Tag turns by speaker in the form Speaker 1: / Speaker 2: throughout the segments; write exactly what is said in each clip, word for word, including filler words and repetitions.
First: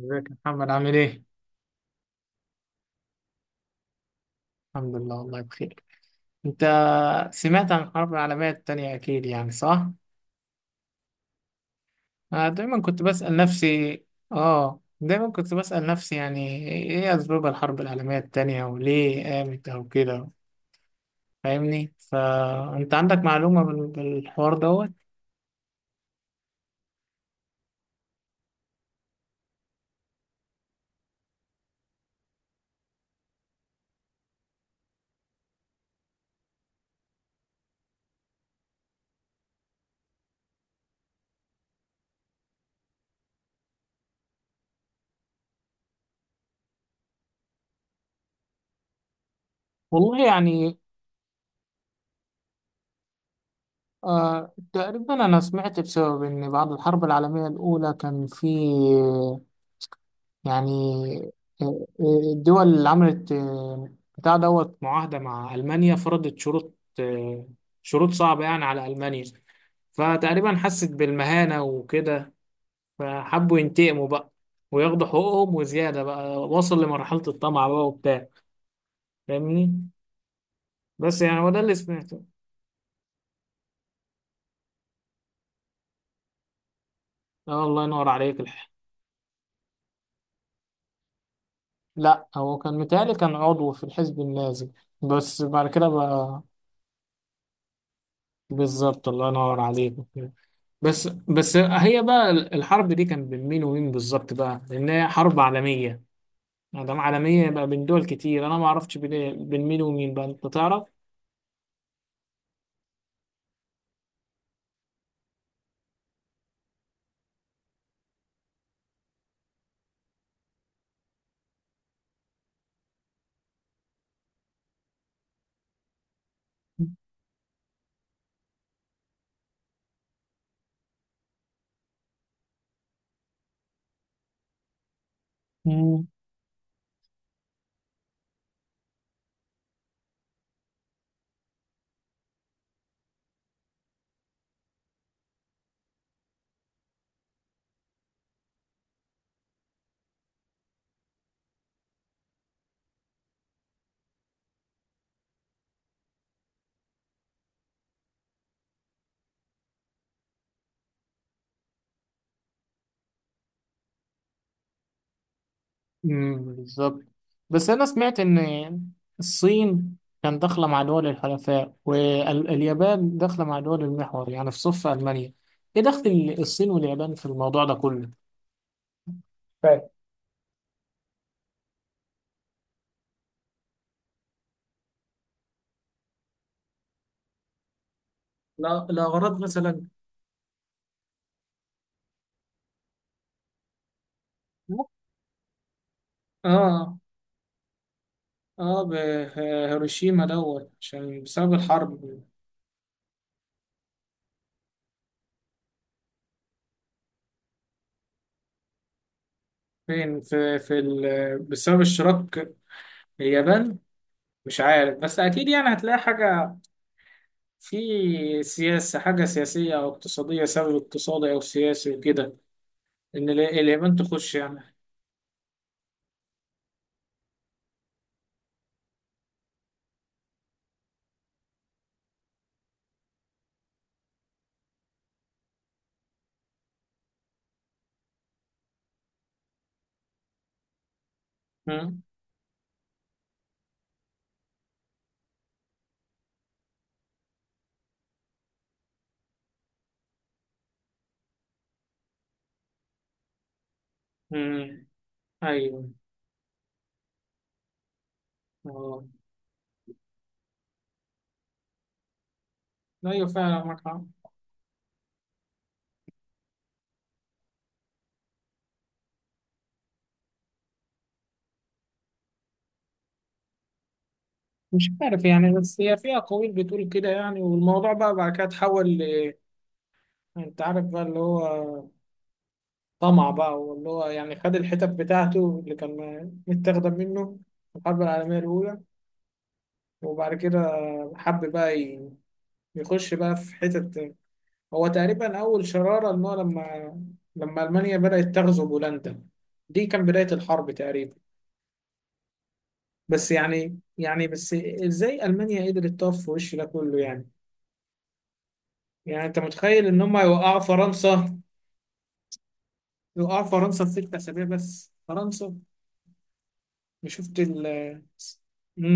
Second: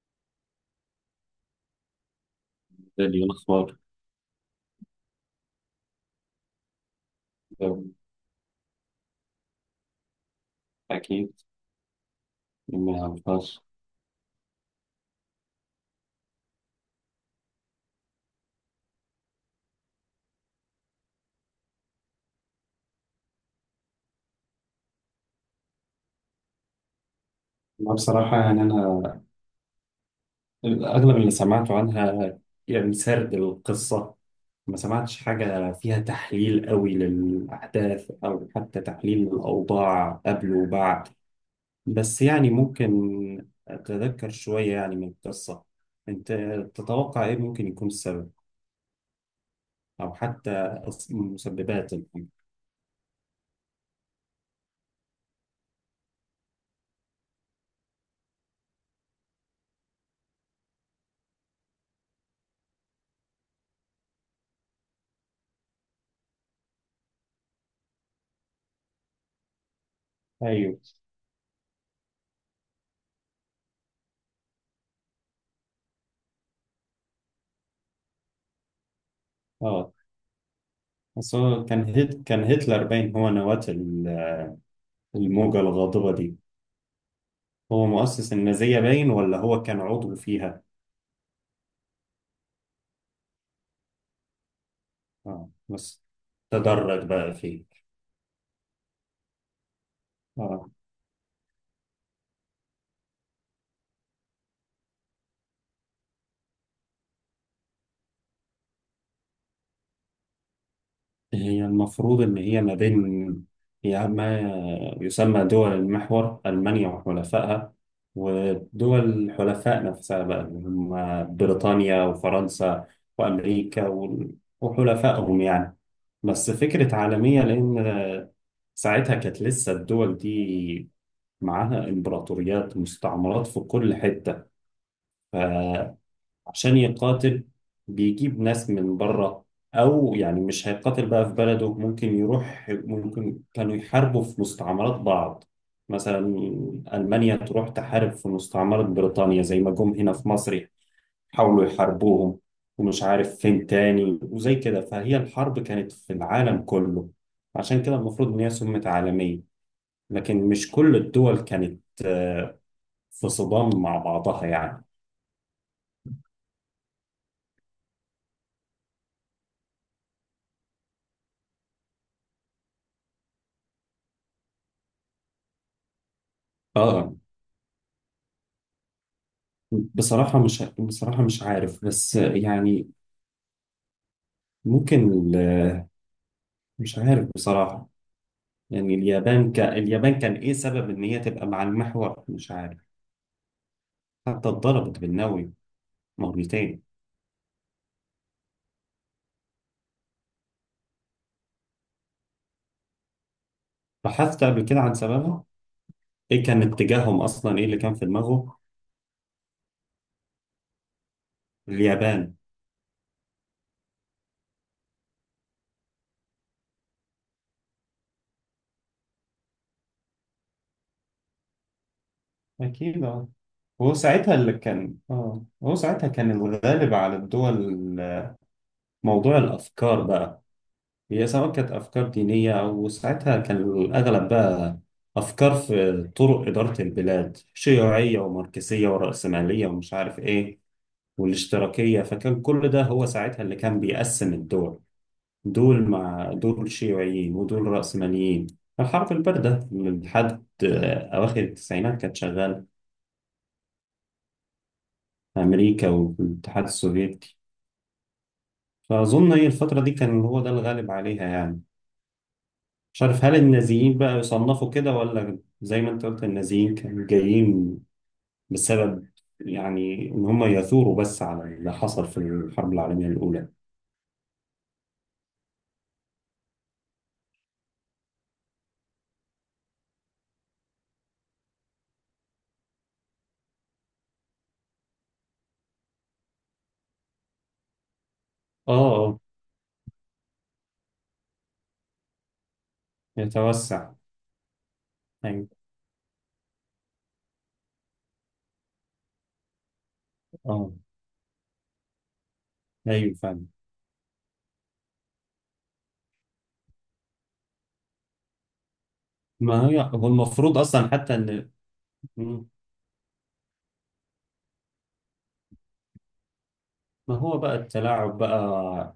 Speaker 1: ازيك يا محمد عامل ايه؟
Speaker 2: دالي الأخبار،
Speaker 1: الحمد لله والله بخير. انت سمعت عن الحرب العالمية التانية اكيد يعني صح؟
Speaker 2: أكيد
Speaker 1: انا دايما كنت
Speaker 2: ما
Speaker 1: بسأل
Speaker 2: فيهاش.
Speaker 1: نفسي. اه دايما كنت بسأل نفسي يعني ايه اسباب الحرب العالمية التانية وليه قامت او كده. فاهمني؟ فانت عندك معلومة بال- بالحوار دوت؟
Speaker 2: أنا بصراحة يعني، أنا أغلب اللي سمعته عنها يعني سرد القصة، ما سمعتش حاجة فيها تحليل قوي للأحداث أو حتى تحليل للأوضاع قبل وبعد. بس يعني ممكن أتذكر شوية يعني من القصة. أنت تتوقع إيه ممكن يكون السبب، أو
Speaker 1: والله
Speaker 2: حتى
Speaker 1: يعني
Speaker 2: أص- مسببات الحاجة؟
Speaker 1: آه تقريبا انا سمعت بسبب ان بعد الحرب العالمية الاولى كان في يعني آه، آه، الدول اللي عملت آه، بتاع دوت معاهدة مع ألمانيا فرضت شروط، آه، شروط صعبة يعني على ألمانيا. فتقريبا
Speaker 2: أيوه.
Speaker 1: حست بالمهانة وكده، فحبوا ينتقموا بقى وياخدوا حقوقهم وزيادة بقى. وصل لمرحلة الطمع بقى وبتاع، فاهمني.
Speaker 2: أه،
Speaker 1: بس
Speaker 2: بس
Speaker 1: يعني هو ده
Speaker 2: هو
Speaker 1: اللي
Speaker 2: كان هت...
Speaker 1: سمعته.
Speaker 2: كان هتلر باين هو نواة الموجة الغاضبة دي.
Speaker 1: آه الله
Speaker 2: هو
Speaker 1: ينور
Speaker 2: مؤسس
Speaker 1: عليك الحق.
Speaker 2: النازية باين ولا هو كان عضو فيها؟
Speaker 1: لا هو كان متهيألي كان عضو في الحزب النازي، بس
Speaker 2: اه
Speaker 1: بعد كده
Speaker 2: بس
Speaker 1: بقى.
Speaker 2: تدرج بقى فيه.
Speaker 1: بالظبط الله ينور عليك.
Speaker 2: اه،
Speaker 1: بس بس هي بقى الحرب دي كان بين مين ومين بالظبط بقى، لان هي حرب عالميه. ما دام عالميه يبقى بين دول كتير. انا ما اعرفش بين إيه، بين مين ومين بقى، انت تعرف.
Speaker 2: هي المفروض ان هي ما بين، هي ما يسمى دول المحور، ألمانيا وحلفائها، ودول الحلفاء نفسها بقى اللي هم بريطانيا وفرنسا وأمريكا وال- وحلفائهم يعني. بس فكرة عالمية، لأن ساعتها كانت لسه الدول دي معاها إمبراطوريات، مستعمرات في كل حتة،
Speaker 1: مم.
Speaker 2: فعشان يقاتل بيجيب ناس من بره، أو يعني مش هيقاتل بقى في بلده، ممكن يروح، ممكن كانوا يحاربوا في مستعمرات بعض. مثلا ألمانيا تروح تحارب في مستعمرة بريطانيا، زي ما جم هنا في مصر حاولوا يحاربوهم، ومش عارف فين تاني وزي كده. فهي الحرب كانت في العالم كله، عشان كده المفروض إن هي سمت عالمية، لكن مش كل الدول كانت في صدام مع بعضها يعني.
Speaker 1: امم بالظبط. بس انا سمعت ان الصين كان داخله مع دول الحلفاء واليابان داخله مع دول المحور، يعني في صف المانيا. ايه دخل الصين واليابان
Speaker 2: اه،
Speaker 1: في الموضوع ده كله، فاهم؟
Speaker 2: بصراحة مش بصراحة مش عارف، بس يعني ممكن ال- مش عارف بصراحة.
Speaker 1: لا
Speaker 2: يعني
Speaker 1: لا غرض
Speaker 2: اليابان ك...
Speaker 1: مثلا.
Speaker 2: اليابان كان ايه سبب ان هي تبقى مع المحور؟ مش عارف. حتى اتضربت بالنووي مرتين.
Speaker 1: اه اه بهيروشيما دوت عشان بسبب الحرب.
Speaker 2: بحثت قبل كده عن سببها، ايه كان اتجاههم اصلا، ايه اللي كان في دماغه؟
Speaker 1: فين في في ال... بسبب
Speaker 2: اليابان.
Speaker 1: اشتراك اليابان. مش عارف بس اكيد يعني هتلاقي حاجه في سياسه، حاجه سياسيه او اقتصاديه، سبب اقتصادي او سياسي وكده.
Speaker 2: أكيد اه.
Speaker 1: ان ال-
Speaker 2: هو
Speaker 1: اليابان تخش
Speaker 2: ساعتها اللي
Speaker 1: يعني.
Speaker 2: كان، اه هو ساعتها كان الغالب على الدول موضوع الأفكار بقى. هي سواء كانت أفكار دينية، أو ساعتها كان الأغلب بقى أفكار في طرق إدارة البلاد، شيوعية وماركسية ورأسمالية ومش عارف إيه والاشتراكية.
Speaker 1: مم.
Speaker 2: فكان كل ده هو ساعتها اللي كان بيقسم الدول، دول مع دول شيوعيين ودول رأسماليين. الحرب الباردة من لحد آه، أواخر التسعينات كانت شغالة
Speaker 1: مم.
Speaker 2: في أمريكا
Speaker 1: ايوه
Speaker 2: والاتحاد السوفيتي.
Speaker 1: اه.
Speaker 2: فأظن هي الفترة دي كان هو ده الغالب عليها يعني. مش عارف
Speaker 1: ايوه
Speaker 2: هل
Speaker 1: فعلا معاك
Speaker 2: النازيين بقى
Speaker 1: حق.
Speaker 2: يصنفوا كده، ولا زي ما انت قلت النازيين كانوا جايين بسبب يعني ان هم يثوروا بس على اللي حصل في الحرب العالمية الأولى.
Speaker 1: مش عارف يعني بس هي في اقاويل بتقول كده يعني. والموضوع بقى بعد كده اتحول ل... انت عارف بقى اللي هو طمع بقى، واللي هو يعني خد الحتت بتاعته اللي كان متاخدة منه في الحرب العالمية
Speaker 2: اه
Speaker 1: الأولى.
Speaker 2: اه.
Speaker 1: وبعد كده حب بقى ي- يخش بقى في
Speaker 2: يتوسع.
Speaker 1: حتت. هو تقريبا
Speaker 2: ايوه.
Speaker 1: أول شرارة إن هو لما لما ألمانيا بدأت تغزو بولندا، دي كان بداية الحرب
Speaker 2: اه.
Speaker 1: تقريبا.
Speaker 2: ايوه
Speaker 1: بس
Speaker 2: فعلا.
Speaker 1: يعني يعني بس إزاي ألمانيا قدرت تقف في وش ده كله يعني؟ يعني أنت
Speaker 2: ما هي،
Speaker 1: متخيل إن
Speaker 2: هو
Speaker 1: هم يوقعوا
Speaker 2: المفروض اصلا حتى
Speaker 1: فرنسا
Speaker 2: ان... مم.
Speaker 1: يوقعوا فرنسا في ست أسابيع؟ بس فرنسا
Speaker 2: ما
Speaker 1: مش شفت
Speaker 2: هو بقى
Speaker 1: ال...
Speaker 2: التلاعب بقى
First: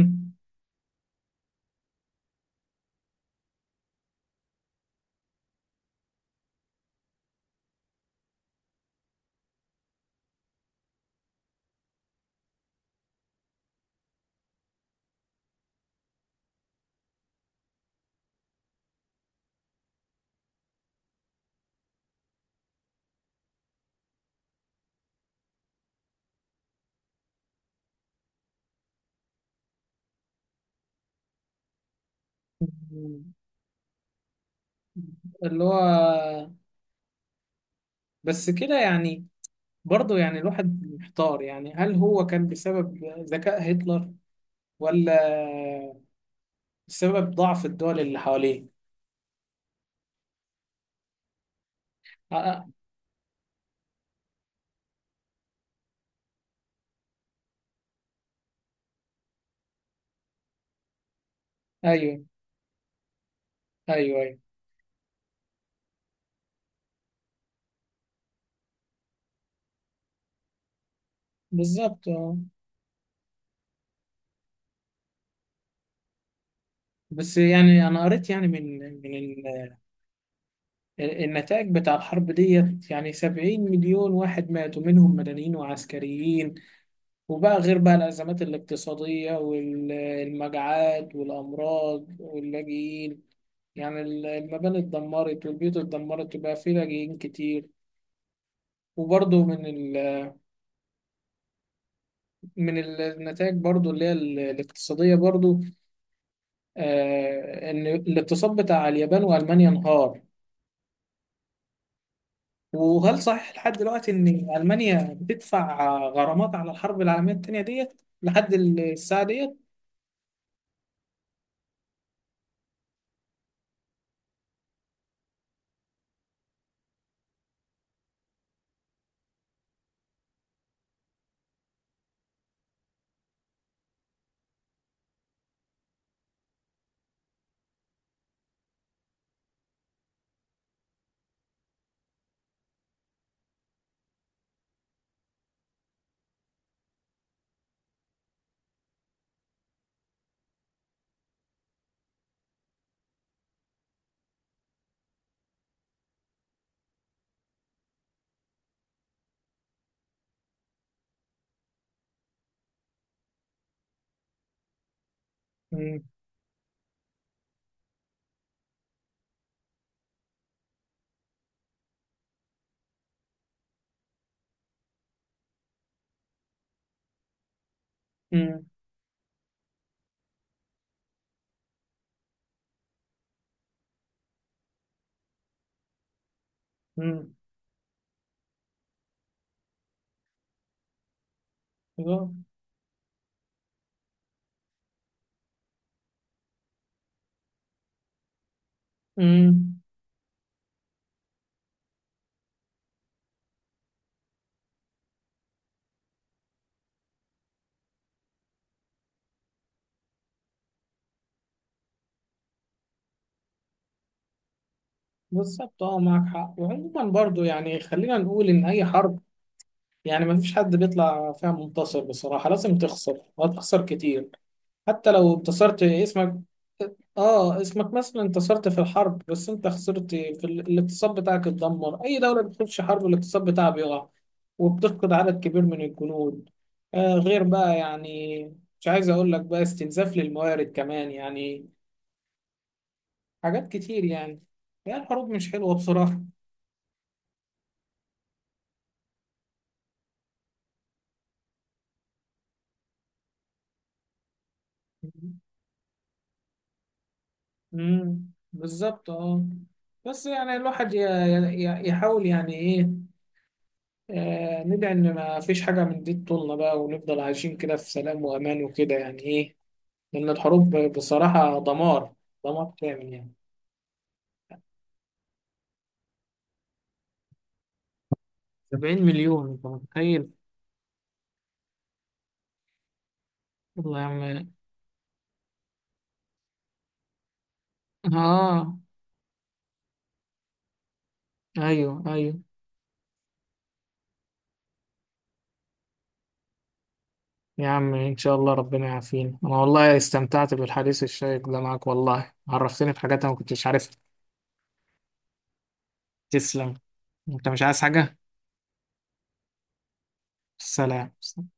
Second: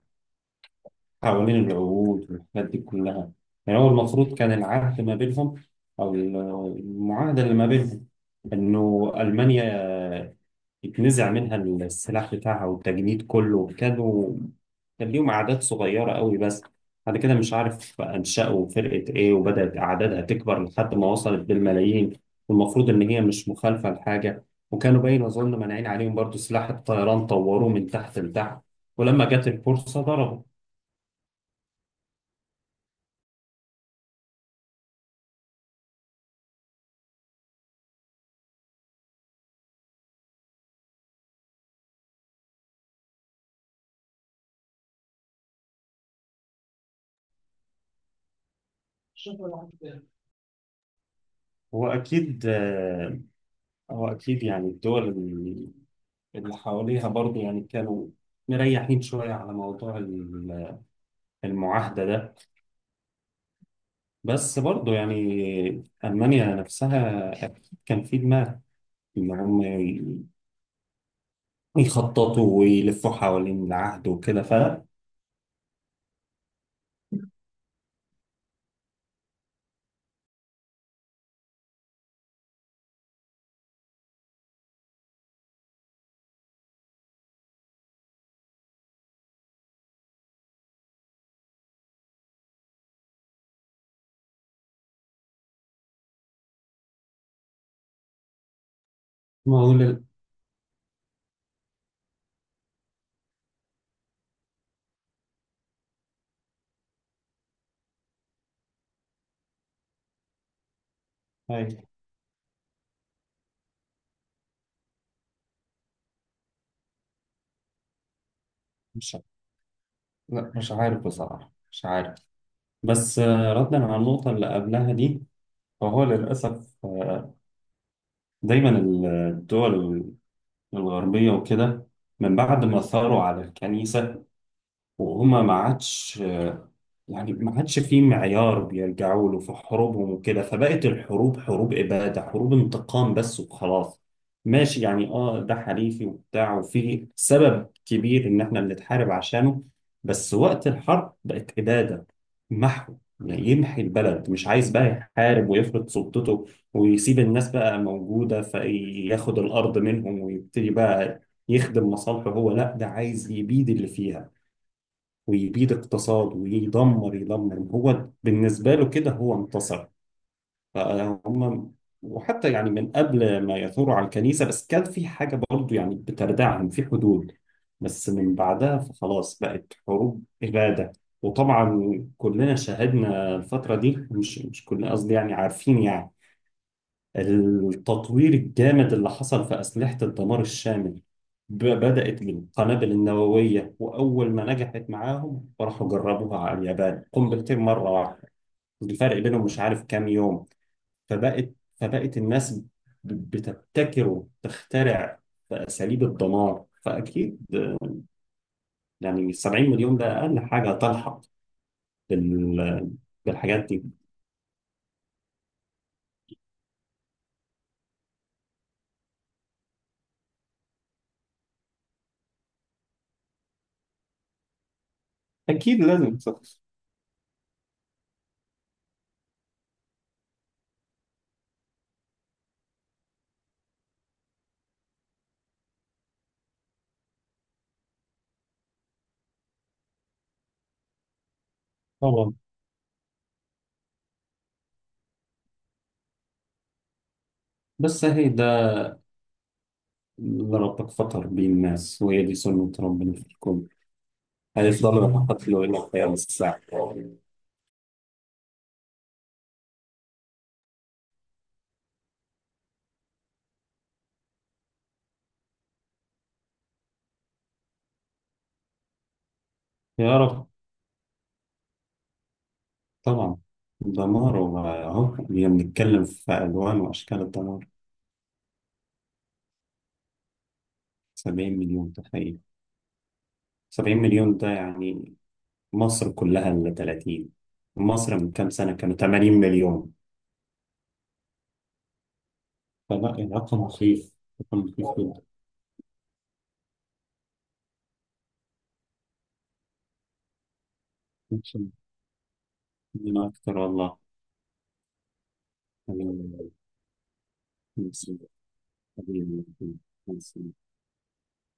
Speaker 2: حوالين العهود والحاجات دي كلها. يعني هو المفروض كان العهد ما بينهم، او المعاهدة اللي ما بينهم، انه ألمانيا اتنزع منها السلاح بتاعها، والتجنيد كله كانوا، كان ليهم أعداد صغيرة قوي. بس بعد كده مش عارف أنشأوا فرقة إيه، وبدأت أعدادها تكبر لحد ما وصلت بالملايين. والمفروض إن هي مش مخالفة لحاجة، وكانوا باين أظن مانعين عليهم برضو سلاح الطيران، طوروه من تحت لتحت، ولما جت الفرصة ضربوا.
Speaker 1: مم. اللي هو، بس كده يعني. برضه يعني الواحد محتار يعني. هل هو كان بسبب ذكاء هتلر، ولا بسبب ضعف الدول اللي حواليه؟
Speaker 2: هو
Speaker 1: آه
Speaker 2: أكيد
Speaker 1: آه،
Speaker 2: آه، هو أكيد يعني الدول اللي اللي حواليها برضو يعني كانوا مريحين شوية على موضوع ال- المعاهدة
Speaker 1: ايوه
Speaker 2: ده.
Speaker 1: ايوه ايوه
Speaker 2: بس برضه يعني ألمانيا نفسها أكيد كان في دماغ إن هم ي-
Speaker 1: بالظبط آه.
Speaker 2: يخططوا ويلفوا حوالين العهد وكده.
Speaker 1: بس يعني انا قريت يعني من من ال- النتائج بتاع الحرب ديت. يعني سبعين مليون واحد ماتوا منهم مدنيين وعسكريين، وبقى غير بقى الأزمات الاقتصادية والمجاعات والأمراض واللاجئين. يعني ال- المباني اتدمرت والبيوت اتدمرت وبقى فيه لاجئين كتير. وبرضه من
Speaker 2: فمعقول
Speaker 1: ال...
Speaker 2: ال-
Speaker 1: من ال- النتائج برضه اللي هي ال- الاقتصادية برضه، آه إن الاقتصاد بتاع اليابان وألمانيا انهار.
Speaker 2: أيوة.
Speaker 1: وهل صحيح لحد دلوقتي إن ألمانيا بتدفع غرامات على الحرب العالمية التانية ديت لحد ال-
Speaker 2: مش
Speaker 1: الساعة ديت؟
Speaker 2: لا، مش عارف بصراحة، مش عارف. بس آه، ردا على النقطة اللي قبلها دي، فهو للأسف آه، دايما الدول الغربية وكده، من بعد ما ثاروا على الكنيسة وهما ما عادش يعني، ما عادش في معيار بيرجعوا له في حروبهم وكده، فبقت الحروب حروب إبادة، حروب انتقام بس وخلاص. ماشي يعني، اه ده حليفي وبتاع، وفي سبب كبير ان احنا بنتحارب عشانه، بس وقت الحرب بقت إبادة، محو. يعني يمحي البلد، مش عايز بقى يحارب ويفرض سلطته ويسيب الناس بقى موجودة، فياخد الأرض منهم ويبتدي بقى يخدم مصالحه، هو لا ده عايز يبيد اللي فيها، ويبيد
Speaker 1: مم.
Speaker 2: اقتصاد، ويدمر يدمر هو بالنسبة له كده هو انتصر. فهم. وحتى يعني من قبل ما يثوروا على الكنيسة بس كان في حاجة برضو يعني بتردعهم في حدود، بس من
Speaker 1: مم.
Speaker 2: بعدها فخلاص بقت حروب إبادة. وطبعا كلنا شاهدنا الفترة دي، مش مش كلنا قصدي، يعني عارفين يعني
Speaker 1: مم.
Speaker 2: التطوير الجامد اللي حصل في أسلحة الدمار الشامل. ب- بدأت
Speaker 1: آه.
Speaker 2: بالقنابل النووية، وأول ما نجحت معاهم راحوا جربوها على اليابان، قنبلتين مرة واحدة، الفرق بينهم مش
Speaker 1: مم.
Speaker 2: عارف كام يوم. فبقت فبقت الناس ب- بتبتكر وتخترع في أساليب الدمار. فأكيد يعني سبعين مليون ده أقل حاجة تلحق بال- بالحاجات دي.
Speaker 1: بالظبط اه معاك حق. وعموما برضه يعني خلينا نقول إن أي حرب، يعني ما فيش حد بيطلع فيها منتصر بصراحة. لازم تخسر وهتخسر كتير حتى لو
Speaker 2: أكيد
Speaker 1: انتصرت
Speaker 2: لازم
Speaker 1: اسمك.
Speaker 2: تخلص.
Speaker 1: اه اسمك مثلا انتصرت في الحرب، بس انت خسرت في ال- الاقتصاد بتاعك اتدمر. اي دولة بتخش حرب الاقتصاد بتاعها بيقع، وبتفقد عدد كبير من الجنود. آه غير بقى يعني، مش عايز اقول لك بقى استنزاف للموارد كمان يعني،
Speaker 2: طبعا.
Speaker 1: حاجات كتير يعني. يعني الحروب مش حلوة بصراحة.
Speaker 2: بس هي ده، إن ربك فطر بيه الناس، وهي دي سنة ربنا في الكون، هيفضلوا يقتلوا إلى قيام الساعة.
Speaker 1: امم بالظبط اه. بس يعني الواحد ي- ي- يحاول يعني ايه، آه ندعي ان ما فيش حاجه من دي تطولنا بقى، ونفضل عايشين كده في سلام وامان وكده يعني ايه.
Speaker 2: يا
Speaker 1: لان
Speaker 2: رب.
Speaker 1: الحروب بصراحه دمار، دمار كامل يعني.
Speaker 2: طبعا. دمار، وأهو بنتكلم في ألوان وأشكال الدمار.
Speaker 1: سبعين مليون انت متخيل!
Speaker 2: سبعين مليون، تخيل.
Speaker 1: والله
Speaker 2: سبعين
Speaker 1: يا
Speaker 2: مليون
Speaker 1: عم.
Speaker 2: ده يعني مصر كلها، اللي ثلاثين، مصر من كام سنة
Speaker 1: اه
Speaker 2: كانوا تمانين مليون.
Speaker 1: ايوه ايوه.
Speaker 2: فلا، الرقم مخيف، رقم مخيف جدا.
Speaker 1: يا عم ان شاء الله ربنا يعافينا. انا والله استمتعت بالحديث
Speaker 2: إن
Speaker 1: الشيق ده
Speaker 2: شاء الله.
Speaker 1: معاك، والله عرفتني بحاجات
Speaker 2: ربنا
Speaker 1: انا ما
Speaker 2: أكتر
Speaker 1: كنتش عارفها.
Speaker 2: والله، حبيبي،
Speaker 1: تسلم. انت مش عايز حاجه؟
Speaker 2: حبيبي، حبيبي، حبيبي.
Speaker 1: سلام.